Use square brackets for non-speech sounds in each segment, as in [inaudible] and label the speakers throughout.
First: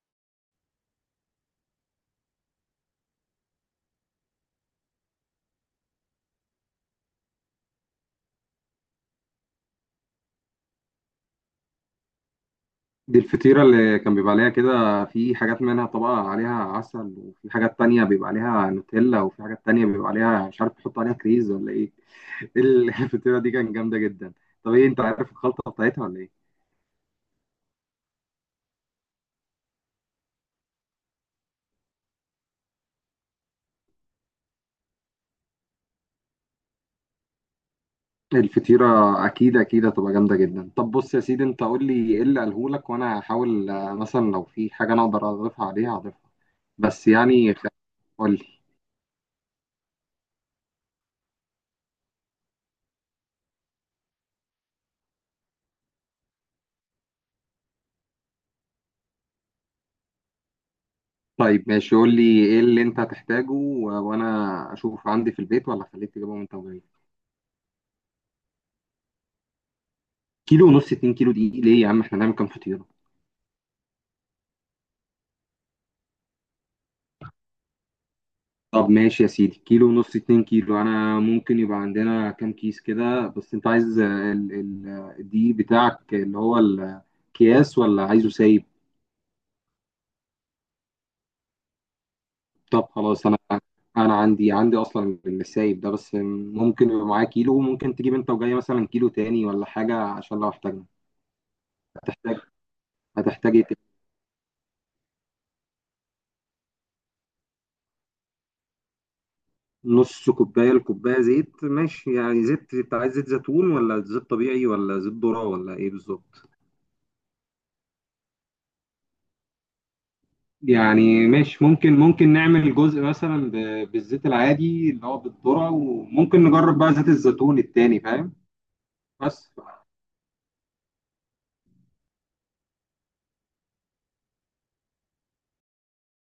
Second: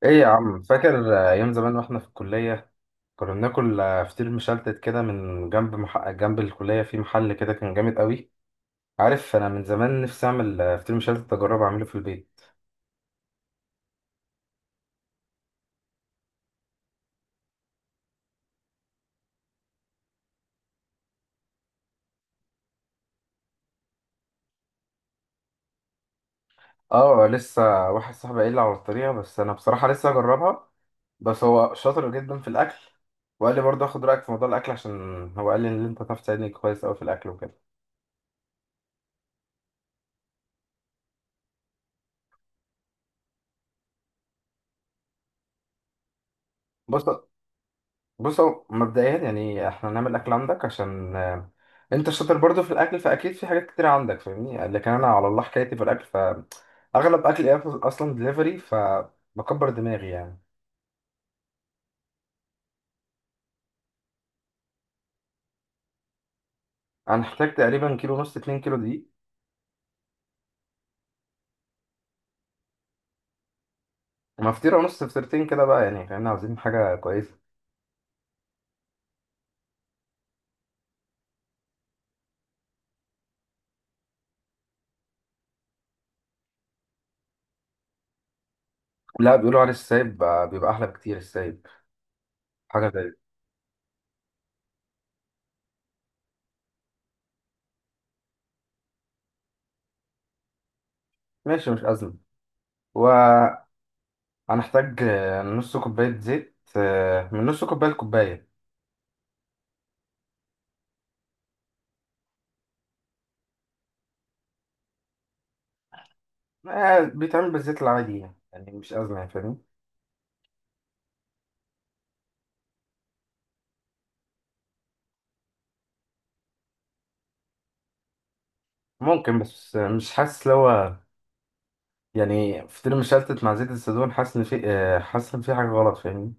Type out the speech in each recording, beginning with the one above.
Speaker 1: ايه يا عم فاكر ايام زمان واحنا في الكليه. كنا بناكل فطير مشلتت كده من جنب جنب الكليه في محل كده كان جامد قوي. عارف انا من زمان نفسي اعمل فطير مشلتت اجرب اعمله في البيت.
Speaker 2: دي الفطيرة اللي كان بيبقى عليها كده. في حاجات منها طبقة عليها عسل، وفي حاجات تانية بيبقى عليها نوتيلا، وفي حاجات تانية بيبقى عليها مش عارف، بيحطوا عليها كريز ولا ايه. [laughs] الفطيرة دي كانت جامدة جدا. طب ايه، انت عارف الخلطة بتاعتها ولا ايه؟
Speaker 1: اه، لسه واحد صاحبي قايل لي على الطريقه، بس انا بصراحه لسه اجربها. بس هو شاطر جدا في الاكل، وقال لي برضه اخد رايك في موضوع الاكل، عشان هو قال لي ان انت تعرف تساعدني كويس قوي في الاكل وكده.
Speaker 2: الفطيرة أكيد أكيد هتبقى جامدة جدا. طب بص يا سيدي، أنت قول لي إيه اللي قالهولك وأنا هحاول مثلا لو في حاجة أنا أقدر أضيفها عليها هضيفها.
Speaker 1: بص
Speaker 2: بس يعني قول
Speaker 1: بص
Speaker 2: لي.
Speaker 1: هو مبدئيا يعني احنا نعمل الاكل عندك عشان انت شاطر برضو في الاكل، فاكيد في حاجات كتير عندك فاهمني. لكن انا على الله حكايتي في الاكل، فاغلب اكلي اصلا دليفري فبكبر دماغي يعني.
Speaker 2: طيب ماشي، قول لي إيه اللي أنت هتحتاجه، و- وأنا أشوف عندي في البيت ولا خليك تجيبه من تمرين.
Speaker 1: انا احتاج تقريبا كيلو ونص 2 كيلو دقيق،
Speaker 2: كيلو ونص اتنين كيلو دي ليه يا عم، احنا هنعمل كام فطيرة؟
Speaker 1: مفطيره ونص فطيرتين كده بقى يعني فاهمني، عاوزين حاجه كويسه.
Speaker 2: طب ماشي يا سيدي، كيلو ونص اتنين كيلو انا ممكن يبقى عندنا كام كيس كده. بس انت عايز ال ال آه، الدقيق بتاعك اللي هو الاكياس ولا عايزه سايب؟
Speaker 1: لا، بيقولوا على السايب بيبقى احلى بكتير السايب،
Speaker 2: طب
Speaker 1: حاجه زي.
Speaker 2: خلاص انا، عندي، اصلا السايب ده. بس ممكن يبقى معاه كيلو، وممكن تجيب انت وجاي مثلا كيلو تاني ولا حاجة عشان لو احتاجنا.
Speaker 1: ماشي، مش ازمه.
Speaker 2: هتحتاج هتحتاج إيه
Speaker 1: وهنحتاج
Speaker 2: تاني؟
Speaker 1: نص كوبايه زيت، من نص كوبايه لكوبايه.
Speaker 2: نص كوباية لكوباية زيت ماشي. يعني زيت، انت عايز زيت زيتون ولا زيت طبيعي ولا زيت ذرة ولا ايه بالظبط؟
Speaker 1: بيتعمل بالزيت العادي، يعني مش أزمة يعني فاهم.
Speaker 2: يعني ماشي، ممكن نعمل جزء مثلا بالزيت العادي اللي هو بالذرة، وممكن نجرب بقى زيت الزيتون التاني، فاهم؟
Speaker 1: ممكن،
Speaker 2: بس
Speaker 1: بس مش حاسس لو هو يعني فطير مشلتت مع زيت الزيتون حاسس إن في حاجة غلط فاهمني.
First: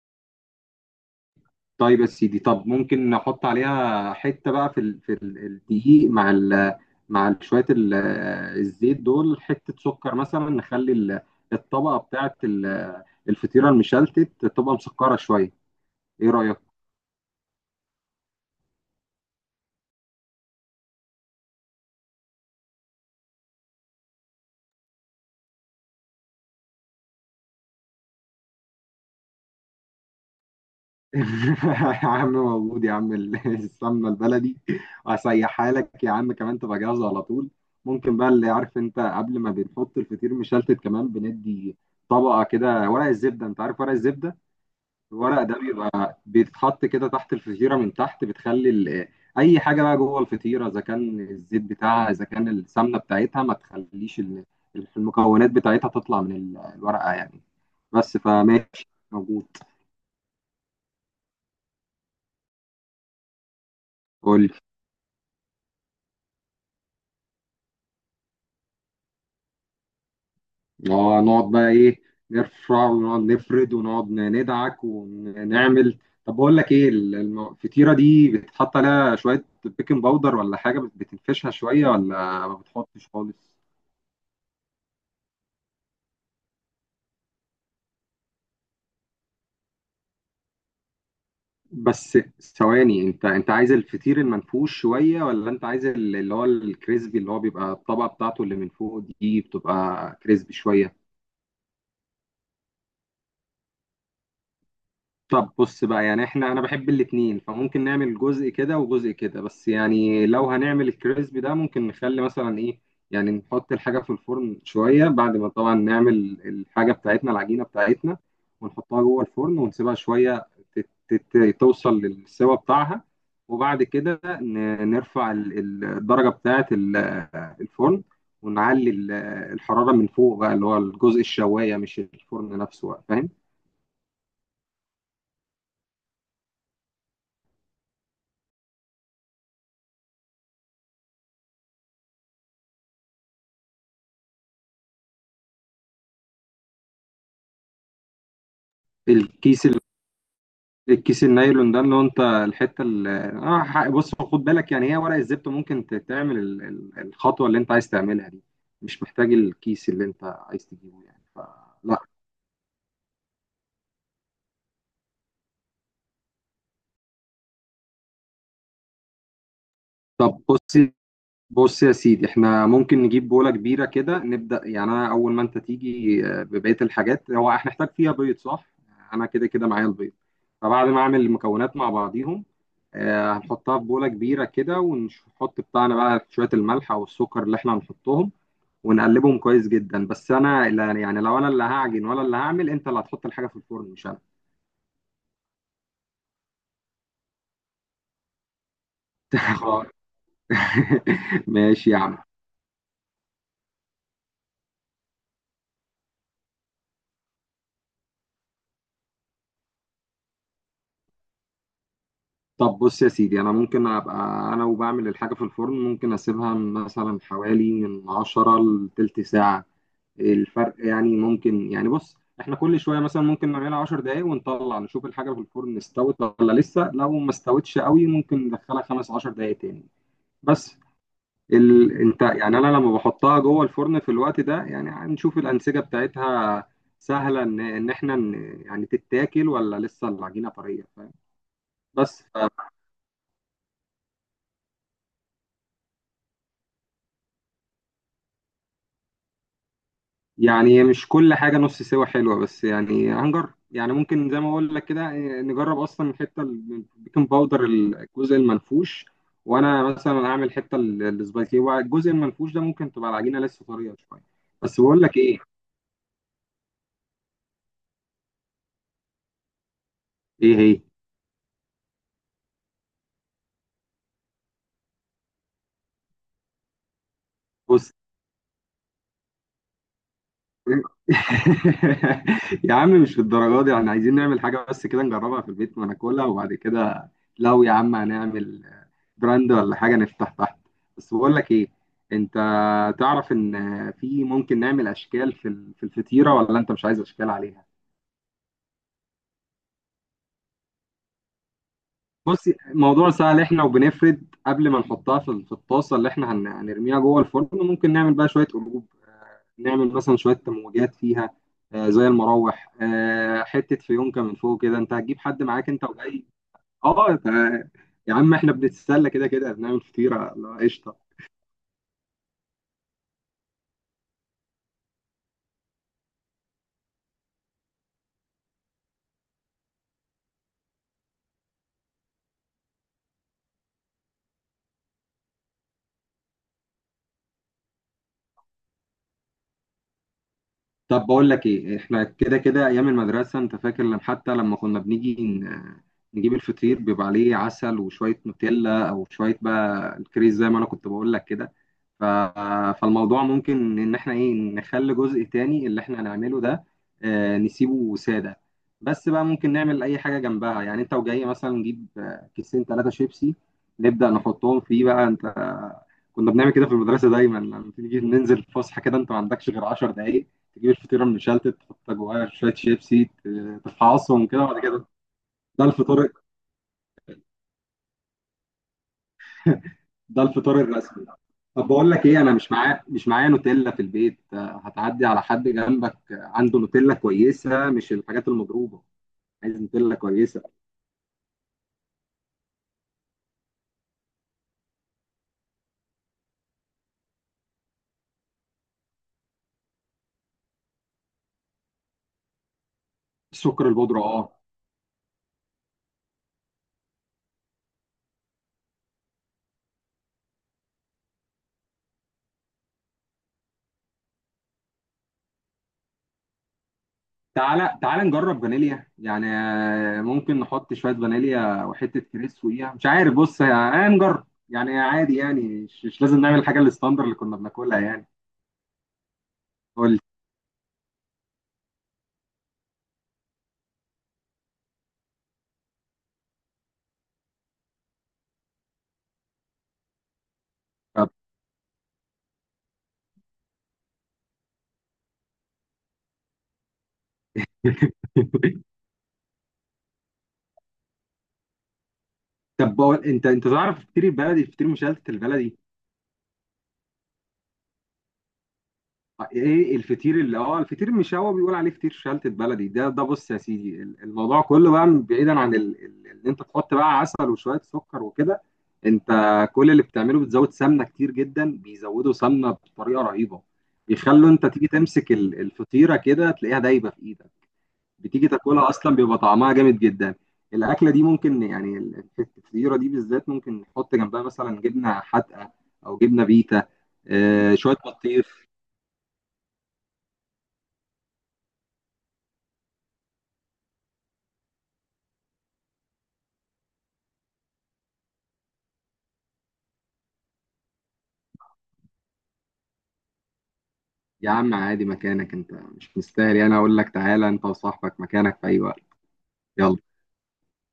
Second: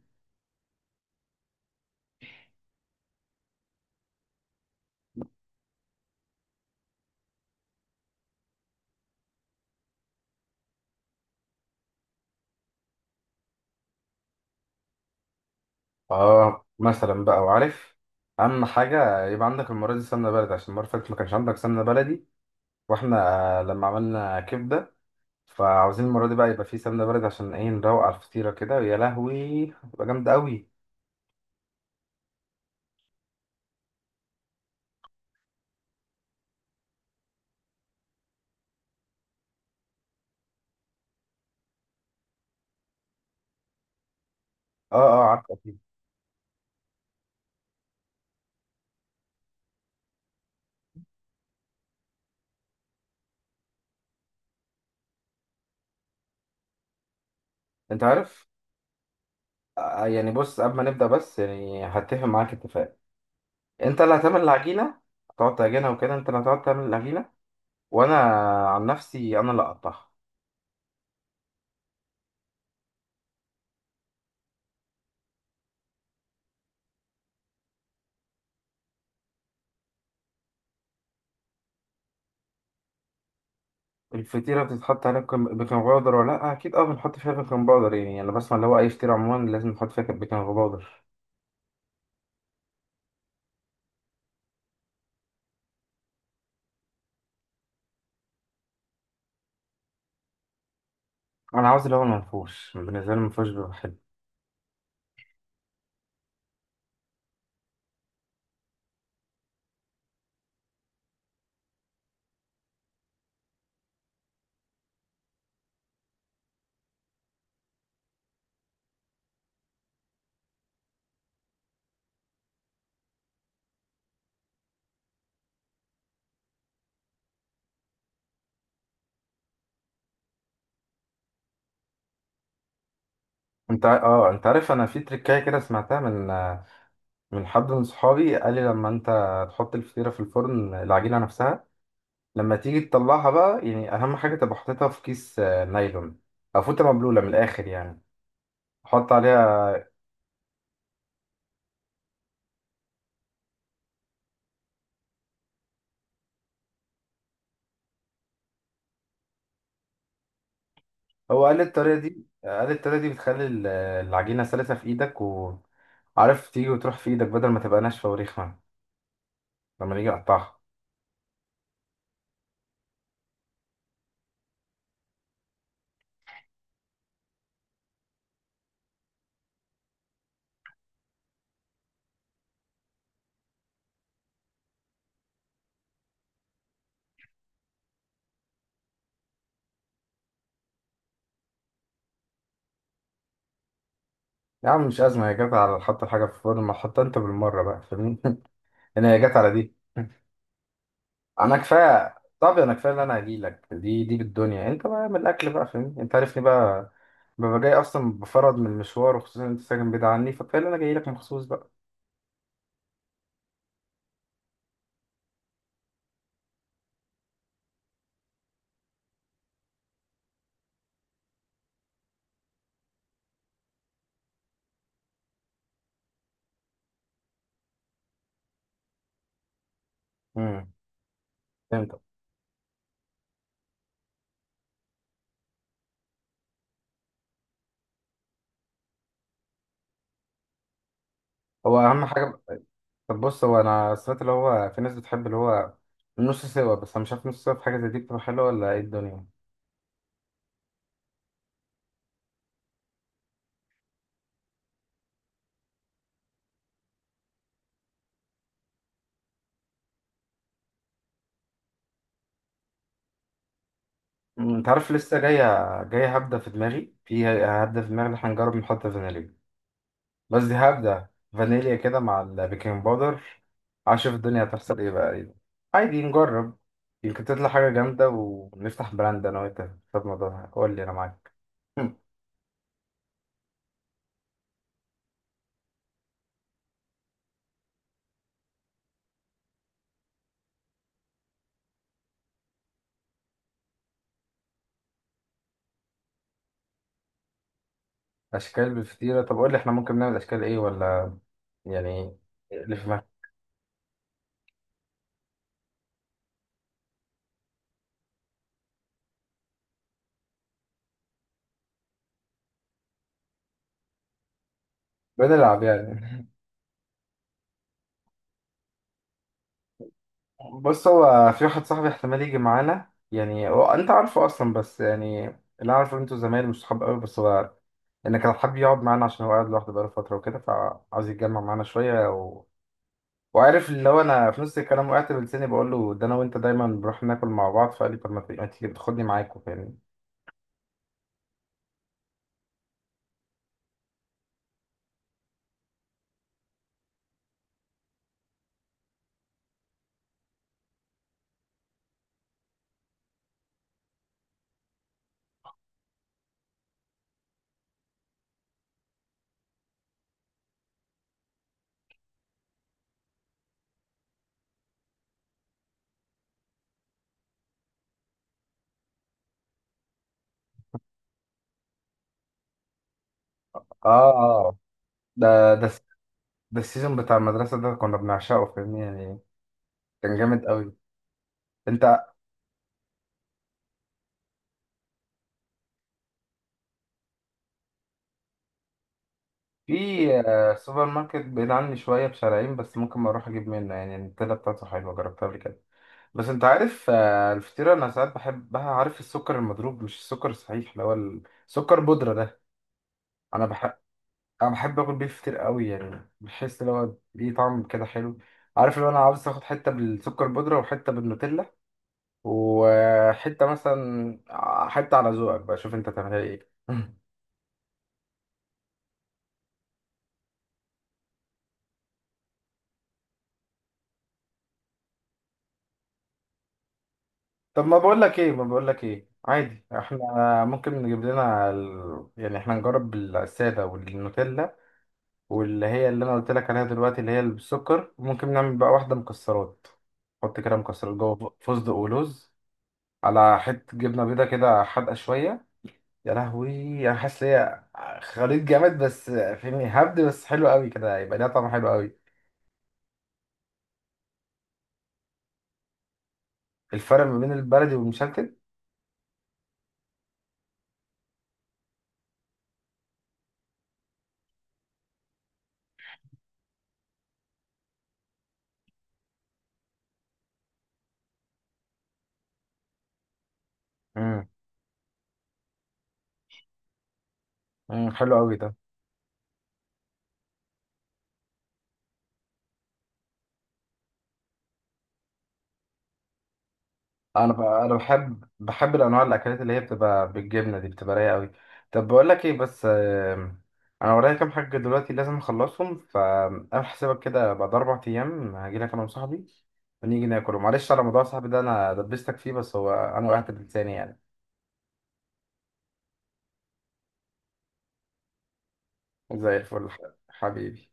Speaker 2: طيب يا سيدي، طب ممكن نحط عليها حتة بقى في الدقيق مع شوية الزيت دول، حتة سكر مثلا، نخلي الطبقة بتاعت الفطيرة المشلتت تبقى مسكرة شوية. ايه رأيك؟
Speaker 1: اه، مثلا بقى وعارف. أهم حاجة يبقى عندك المرة دي سمنة بلدي، عشان المرة اللي فاتت ما كانش عندك سمنة بلدي وإحنا لما عملنا كبدة. فعاوزين المرة دي بقى يبقى في سمنة بلدي، عشان إيه نروق على الفطيرة كده. يا لهوي، هتبقى جامدة أوي.
Speaker 2: [laughs] يا عم موجود يا عم [laughs] السمنه البلدي، وهسيحها لك يا عم كمان تبقى جاهزه على طول. ممكن بقى اللي عارف انت، قبل ما بنحط الفطير مشلتت، كمان بندي طبقه كده ورق الزبده. انت عارف ورق الزبده؟
Speaker 1: اه، اه،
Speaker 2: الورق
Speaker 1: عارف
Speaker 2: ده
Speaker 1: أكيد.
Speaker 2: بيبقى بيتحط كده تحت الفطيره من تحت، بتخلي اي حاجه بقى جوه الفطيره، اذا كان الزيت بتاعها اذا كان السمنه بتاعتها، ما تخليش المكونات بتاعتها تطلع من الورقه يعني.
Speaker 1: أنت
Speaker 2: بس
Speaker 1: عارف
Speaker 2: فماشي، موجود.
Speaker 1: يعني بص، قبل ما نبدأ بس يعني هتفق معاك اتفاق. انت اللي هتعمل
Speaker 2: قول.
Speaker 1: العجينه، هتقعد تعجنها وكده، انت اللي هتقعد تعمل العجينه. وانا عن نفسي انا اللي اقطعها.
Speaker 2: اه، نقعد بقى ايه، نرفع ونقعد نفرد ونقعد ندعك ونعمل. طب بقول لك ايه، الفطيره دي بتحط عليها شويه بيكنج باودر ولا حاجه بتنفشها شويه، ولا ما بتحطش خالص؟
Speaker 1: الفطيره بتتحط عليها بيكنج باودر ولا لا؟ اكيد اه، بنحط فيها بيكنج باودر يعني. انا بسمع اللي هو اي فطيره عموما لازم نحط فيها بيكنج باودر.
Speaker 2: بس ثواني، انت عايز الفطير المنفوش شويه، ولا انت عايز اللي هو الكريسبي اللي هو بيبقى الطبقه بتاعته اللي من فوق دي بتبقى كريسبي شويه؟
Speaker 1: انا عاوز اللي هو المنفوش، بالنسبه لي المنفوش بيبقى حلو.
Speaker 2: طب بص بقى، يعني احنا، انا بحب الاتنين، فممكن نعمل جزء كده وجزء كده. بس يعني لو هنعمل الكريسبي ده، ممكن نخلي مثلا ايه، يعني نحط الحاجة في الفرن شوية بعد ما طبعا نعمل الحاجة بتاعتنا، العجينة بتاعتنا، ونحطها جوه الفرن ونسيبها شوية توصل للسوا بتاعها، وبعد كده نرفع الدرجة بتاعة الفرن، ونعلي الحرارة من فوق بقى اللي هو الجزء الشواية، مش الفرن نفسه بقى، فاهم؟
Speaker 1: انت اه، انت عارف انا في تركايه كده سمعتها من من حد من صحابي قال لي لما انت تحط الفطيره في الفرن، العجينه نفسها لما تيجي تطلعها بقى، يعني اهم حاجه تبقى حاططها في كيس نايلون، او فوطه مبلوله من الاخر يعني. حط عليها.
Speaker 2: الكيس، النايلون ده اللي هو انت، الحته اللي بص خد بالك، يعني هي ورق الزبده ممكن تعمل الخطوه اللي انت عايز تعملها دي. مش محتاج الكيس اللي انت عايز تجيبه يعني
Speaker 1: هو قال لي الطريقة
Speaker 2: فلا.
Speaker 1: دي، بتخلي العجينة سلسة في ايدك، وعارف تيجي وتروح في ايدك بدل ما تبقى ناشفة وريخمة لما نيجي
Speaker 2: طب
Speaker 1: نقطعها.
Speaker 2: بص يا سيدي، احنا ممكن نجيب بولة كبيرة كده نبدأ. يعني انا اول ما انت تيجي ببقية الحاجات، هو هنحتاج فيها بيض صح؟ انا كده كده معايا البيض. فبعد ما اعمل المكونات مع بعضيهم، هنحطها في بولة كبيرة كده، ونحط بتاعنا بقى شوية الملح او السكر اللي احنا هنحطهم، ونقلبهم كويس جدا. بس انا لا، يعني لو انا اللي هعجن ولا اللي هعمل، انت اللي هتحط الحاجة في الفرن مش انا.
Speaker 1: يا عم، مش أزمة، هي جت على حط الحاجة في الفرن، ما تحطها أنت بالمرة بقى فاهمني. [laughs] أنا هي جت
Speaker 2: [laughs]
Speaker 1: على دي.
Speaker 2: خلاص. [laughs]
Speaker 1: أنا
Speaker 2: ماشي يا
Speaker 1: كفاية،
Speaker 2: عم.
Speaker 1: طب أنا كفاية اللي أنا هجيلك، دي بالدنيا أنت بقى من الأكل بقى فاهمني، أنت عارفني بقى. ببقى جاي أصلا بفرض من المشوار، وخصوصا أنت ساكن بعيد عني، فكفاية اللي أنا جايلك مخصوص بقى.
Speaker 2: طب بص يا سيدي، انا ممكن ابقى، انا وبعمل الحاجه في الفرن ممكن اسيبها مثلا حوالي من 10 لتلت ساعه. الفرق يعني ممكن، يعني بص احنا كل شويه مثلا ممكن نعملها 10 دقائق، ونطلع نشوف الحاجه في الفرن استوت ولا لسه. لو ما استوتش قوي ممكن ندخلها خمس 10 دقائق تاني.
Speaker 1: امم
Speaker 2: بس
Speaker 1: فهمت.
Speaker 2: انت يعني، انا لما بحطها جوه الفرن في الوقت ده يعني هنشوف الانسجه بتاعتها سهله ان احنا يعني تتاكل، ولا لسه العجينه طريه، فاهم؟
Speaker 1: هو أهم
Speaker 2: بس
Speaker 1: حاجة. طب بص، هو انا سمعت اللي هو في ناس بتحب اللي هو النص سوا، بس انا مش عارف نص سوا في حاجه زي دي بتبقى حلوه ولا ايه الدنيا.
Speaker 2: يعني مش كل حاجة نص سوا حلوة، بس يعني هنجرب يعني. ممكن زي ما بقول لك كده إيه، نجرب أصلا الحتة البيكنج باودر الجزء المنفوش، وأنا مثلا هعمل حتة السبايسي. هو الجزء المنفوش ده ممكن تبقى العجينة لسه طرية شوية.
Speaker 1: انت
Speaker 2: بس
Speaker 1: عارف
Speaker 2: بقول لك
Speaker 1: لسه جايه،
Speaker 2: إيه.
Speaker 1: جايه هبده في دماغي، ان احنا نجرب نحط فانيليا، بس دي
Speaker 2: إيه هي؟
Speaker 1: هبده فانيليا كده مع البيكنج باودر. عشان الدنيا هتحصل ايه بقى ايه. عادي نجرب، يمكن تطلع حاجه
Speaker 2: بص.
Speaker 1: جامده ونفتح براند انا وانت في الموضوع. قول لي انا
Speaker 2: [laughs]
Speaker 1: معاك. [laughs] أمم،
Speaker 2: يا عم مش للدرجه دي، احنا عايزين نعمل حاجه بس كده نجربها في البيت وناكلها، وبعد كده لو يا عم هنعمل براند ولا حاجه نفتح تحت. بس بقول لك ايه، انت تعرف ان في ممكن نعمل اشكال في الفطيره، ولا انت مش عايز اشكال عليها؟
Speaker 1: اشكال بالفطيره؟ طب قول لي احنا ممكن نعمل اشكال ايه ولا يعني.
Speaker 2: بصي،
Speaker 1: اللي في
Speaker 2: الموضوع
Speaker 1: دماغك.
Speaker 2: سهل، احنا وبنفرد قبل ما نحطها في الطاسه اللي احنا هنرميها جوه الفرن، ممكن نعمل بقى شويه قلوب، نعمل مثلا شويه تموجات فيها، زي المراوح، حته فيونكه من فوق كده. انت هتجيب حد
Speaker 1: بنلعب
Speaker 2: معاك انت وجاي؟
Speaker 1: يعني. [laughs]
Speaker 2: اه تع- يا عم احنا بنتسلى كده كده، بنعمل فطيره، لا،
Speaker 1: بص،
Speaker 2: قشطه.
Speaker 1: هو في واحد صاحبي احتمال يجي معانا. يعني هو انت عارفه اصلا، بس يعني اللي اعرفه ان انتوا زمايل مش صحاب قوي، بس هو انك كان حابب يقعد معانا عشان هو قاعد لوحده بقاله فتره وكده، فعاوز يتجمع معانا شويه. و... وعارف اللي هو انا في نص الكلام وقعت بلساني بقول له ده انا وانت دايما بنروح ناكل مع بعض، فقال لي طب ما تيجي تاخدني معاكوا فاهمني.
Speaker 2: طب بقول لك ايه، احنا كده كده ايام المدرسه انت فاكر، لما حتى لما كنا بنيجي نجيب الفطير بيبقى عليه عسل وشويه نوتيلا او شويه بقى الكريز زي ما انا كنت بقول لك كده. ف- فالموضوع ممكن ان احنا ايه، نخلي جزء تاني اللي احنا هنعمله ده، نسيبه سادة. بس بقى ممكن نعمل اي حاجة جنبها، يعني انت وجاي مثلا نجيب كيسين ثلاثة شيبسي، نبدأ نحطهم فيه بقى انت. كنا بنعمل كده في المدرسة دايما، لما تيجي ننزل الفسحة كده انت ما عندكش غير 10 دقايق، تجيب الفطيرة المشلتت تحط جواها شوية شيبسي
Speaker 1: اه،
Speaker 2: تفعصهم كده،
Speaker 1: اه،
Speaker 2: وبعد كده
Speaker 1: ده ده
Speaker 2: ده
Speaker 1: الس-
Speaker 2: الفطار.
Speaker 1: ده السيزون بتاع المدرسه، ده كنا بنعشقه فاهمني يعني. كان
Speaker 2: ده
Speaker 1: جامد
Speaker 2: الفطار
Speaker 1: قوي.
Speaker 2: الرسمي. طب بقول لك
Speaker 1: انت
Speaker 2: ايه، انا مش معايا نوتيلا في البيت. هتعدي على حد جنبك عنده نوتيلا كويسه، مش الحاجات المضروبه. عايز نوتيلا
Speaker 1: في
Speaker 2: كويسه.
Speaker 1: سوبر ماركت بعيد عني شوية بشارعين، بس ممكن ما أروح أجيب منه. يعني التلاته بتاعته حلوة جربتها قبل كده. بس أنت عارف الفطيرة أنا ساعات بحبها، عارف السكر المضروب، مش السكر الصحيح اللي هو السكر بودرة ده. أنا
Speaker 2: السكر
Speaker 1: بحب
Speaker 2: البودره، اه.
Speaker 1: أنا بحب آكل بيه فطير قوي، يعني بحس اللي هو ليه طعم كده حلو. عارف لو أنا عاوز آخد حتة بالسكر بودرة، وحتة بالنوتيلا، وحتة مثلا حتة على ذوقك بقى، شوف أنت تعملها إيه. [laughs]
Speaker 2: تعالى تعالى نجرب فانيليا يعني، ممكن نحط شويه فانيليا وحته كريس فوقيها مش عارف. بص، هنجرب يعني عادي، يعني مش لازم نعمل الحاجه الستاندر اللي كنا
Speaker 1: طب
Speaker 2: بناكلها يعني.
Speaker 1: ما بقول لك ايه، عادي
Speaker 2: قول لي.
Speaker 1: احنا ممكن نجيب لنا ال... يعني احنا نجرب الساده والنوتيلا، واللي هي اللي انا قلت لك عليها دلوقتي اللي هي اللي بالسكر. ممكن نعمل بقى واحده مكسرات، نحط كده مكسرات
Speaker 2: طب.
Speaker 1: جوه، فستق ولوز، على حته جبنه بيضه كده حادقه شويه. يا لهوي، انا حاسس إن هي خليط
Speaker 2: [laughs]
Speaker 1: جامد، بس فهمني هبد بس حلو قوي كده، هيبقى ليها طعم حلو قوي.
Speaker 2: طب بقول، انت تعرف الفطير البلدي، الفطير مشلتت البلدي؟
Speaker 1: الفرق ما بين البلدي والمشلتت.
Speaker 2: ايه الفطير اللي الفطير المشاوي بيقول عليه فطير شلتت بلدي ده. بص يا سيدي، الموضوع كله بقى بعيدا عن ان انت تحط بقى عسل وشويه سكر وكده، انت كل اللي بتعمله بتزود سمنه كتير جدا. بيزودوا سمنه بطريقه رهيبه،
Speaker 1: امم
Speaker 2: بيخلوا انت تيجي تمسك الفطيره كده تلاقيها دايبه في ايدك.
Speaker 1: حلو
Speaker 2: بتيجي
Speaker 1: قوي ده.
Speaker 2: تاكلها اصلا بيبقى طعمها جامد جدا. الاكله دي ممكن يعني الفطيره دي بالذات ممكن نحط جنبها مثلا جبنه حادقه، او جبنه بيتا،
Speaker 1: انا
Speaker 2: شويه
Speaker 1: بحب
Speaker 2: بطيخ.
Speaker 1: بحب الانواع الاكلات اللي هي بتبقى بالجبنه دي بتبقى رايقه قوي. طب بقول لك ايه، بس انا ورايا كام حاجه دلوقتي لازم اخلصهم، فانا حسابك كده بعد 4 ايام هاجي لك انا وصاحبي ونيجي ناكل. معلش على موضوع صاحبي ده، انا دبستك فيه، بس هو انا وقعت بلساني يعني.
Speaker 2: يا عم عادي، مكانك، انت مش مستاهل يعني اقول لك تعالى. انت وصاحبك مكانك في اي وقت.
Speaker 1: زي الفل
Speaker 2: يلا.
Speaker 1: حبيبي.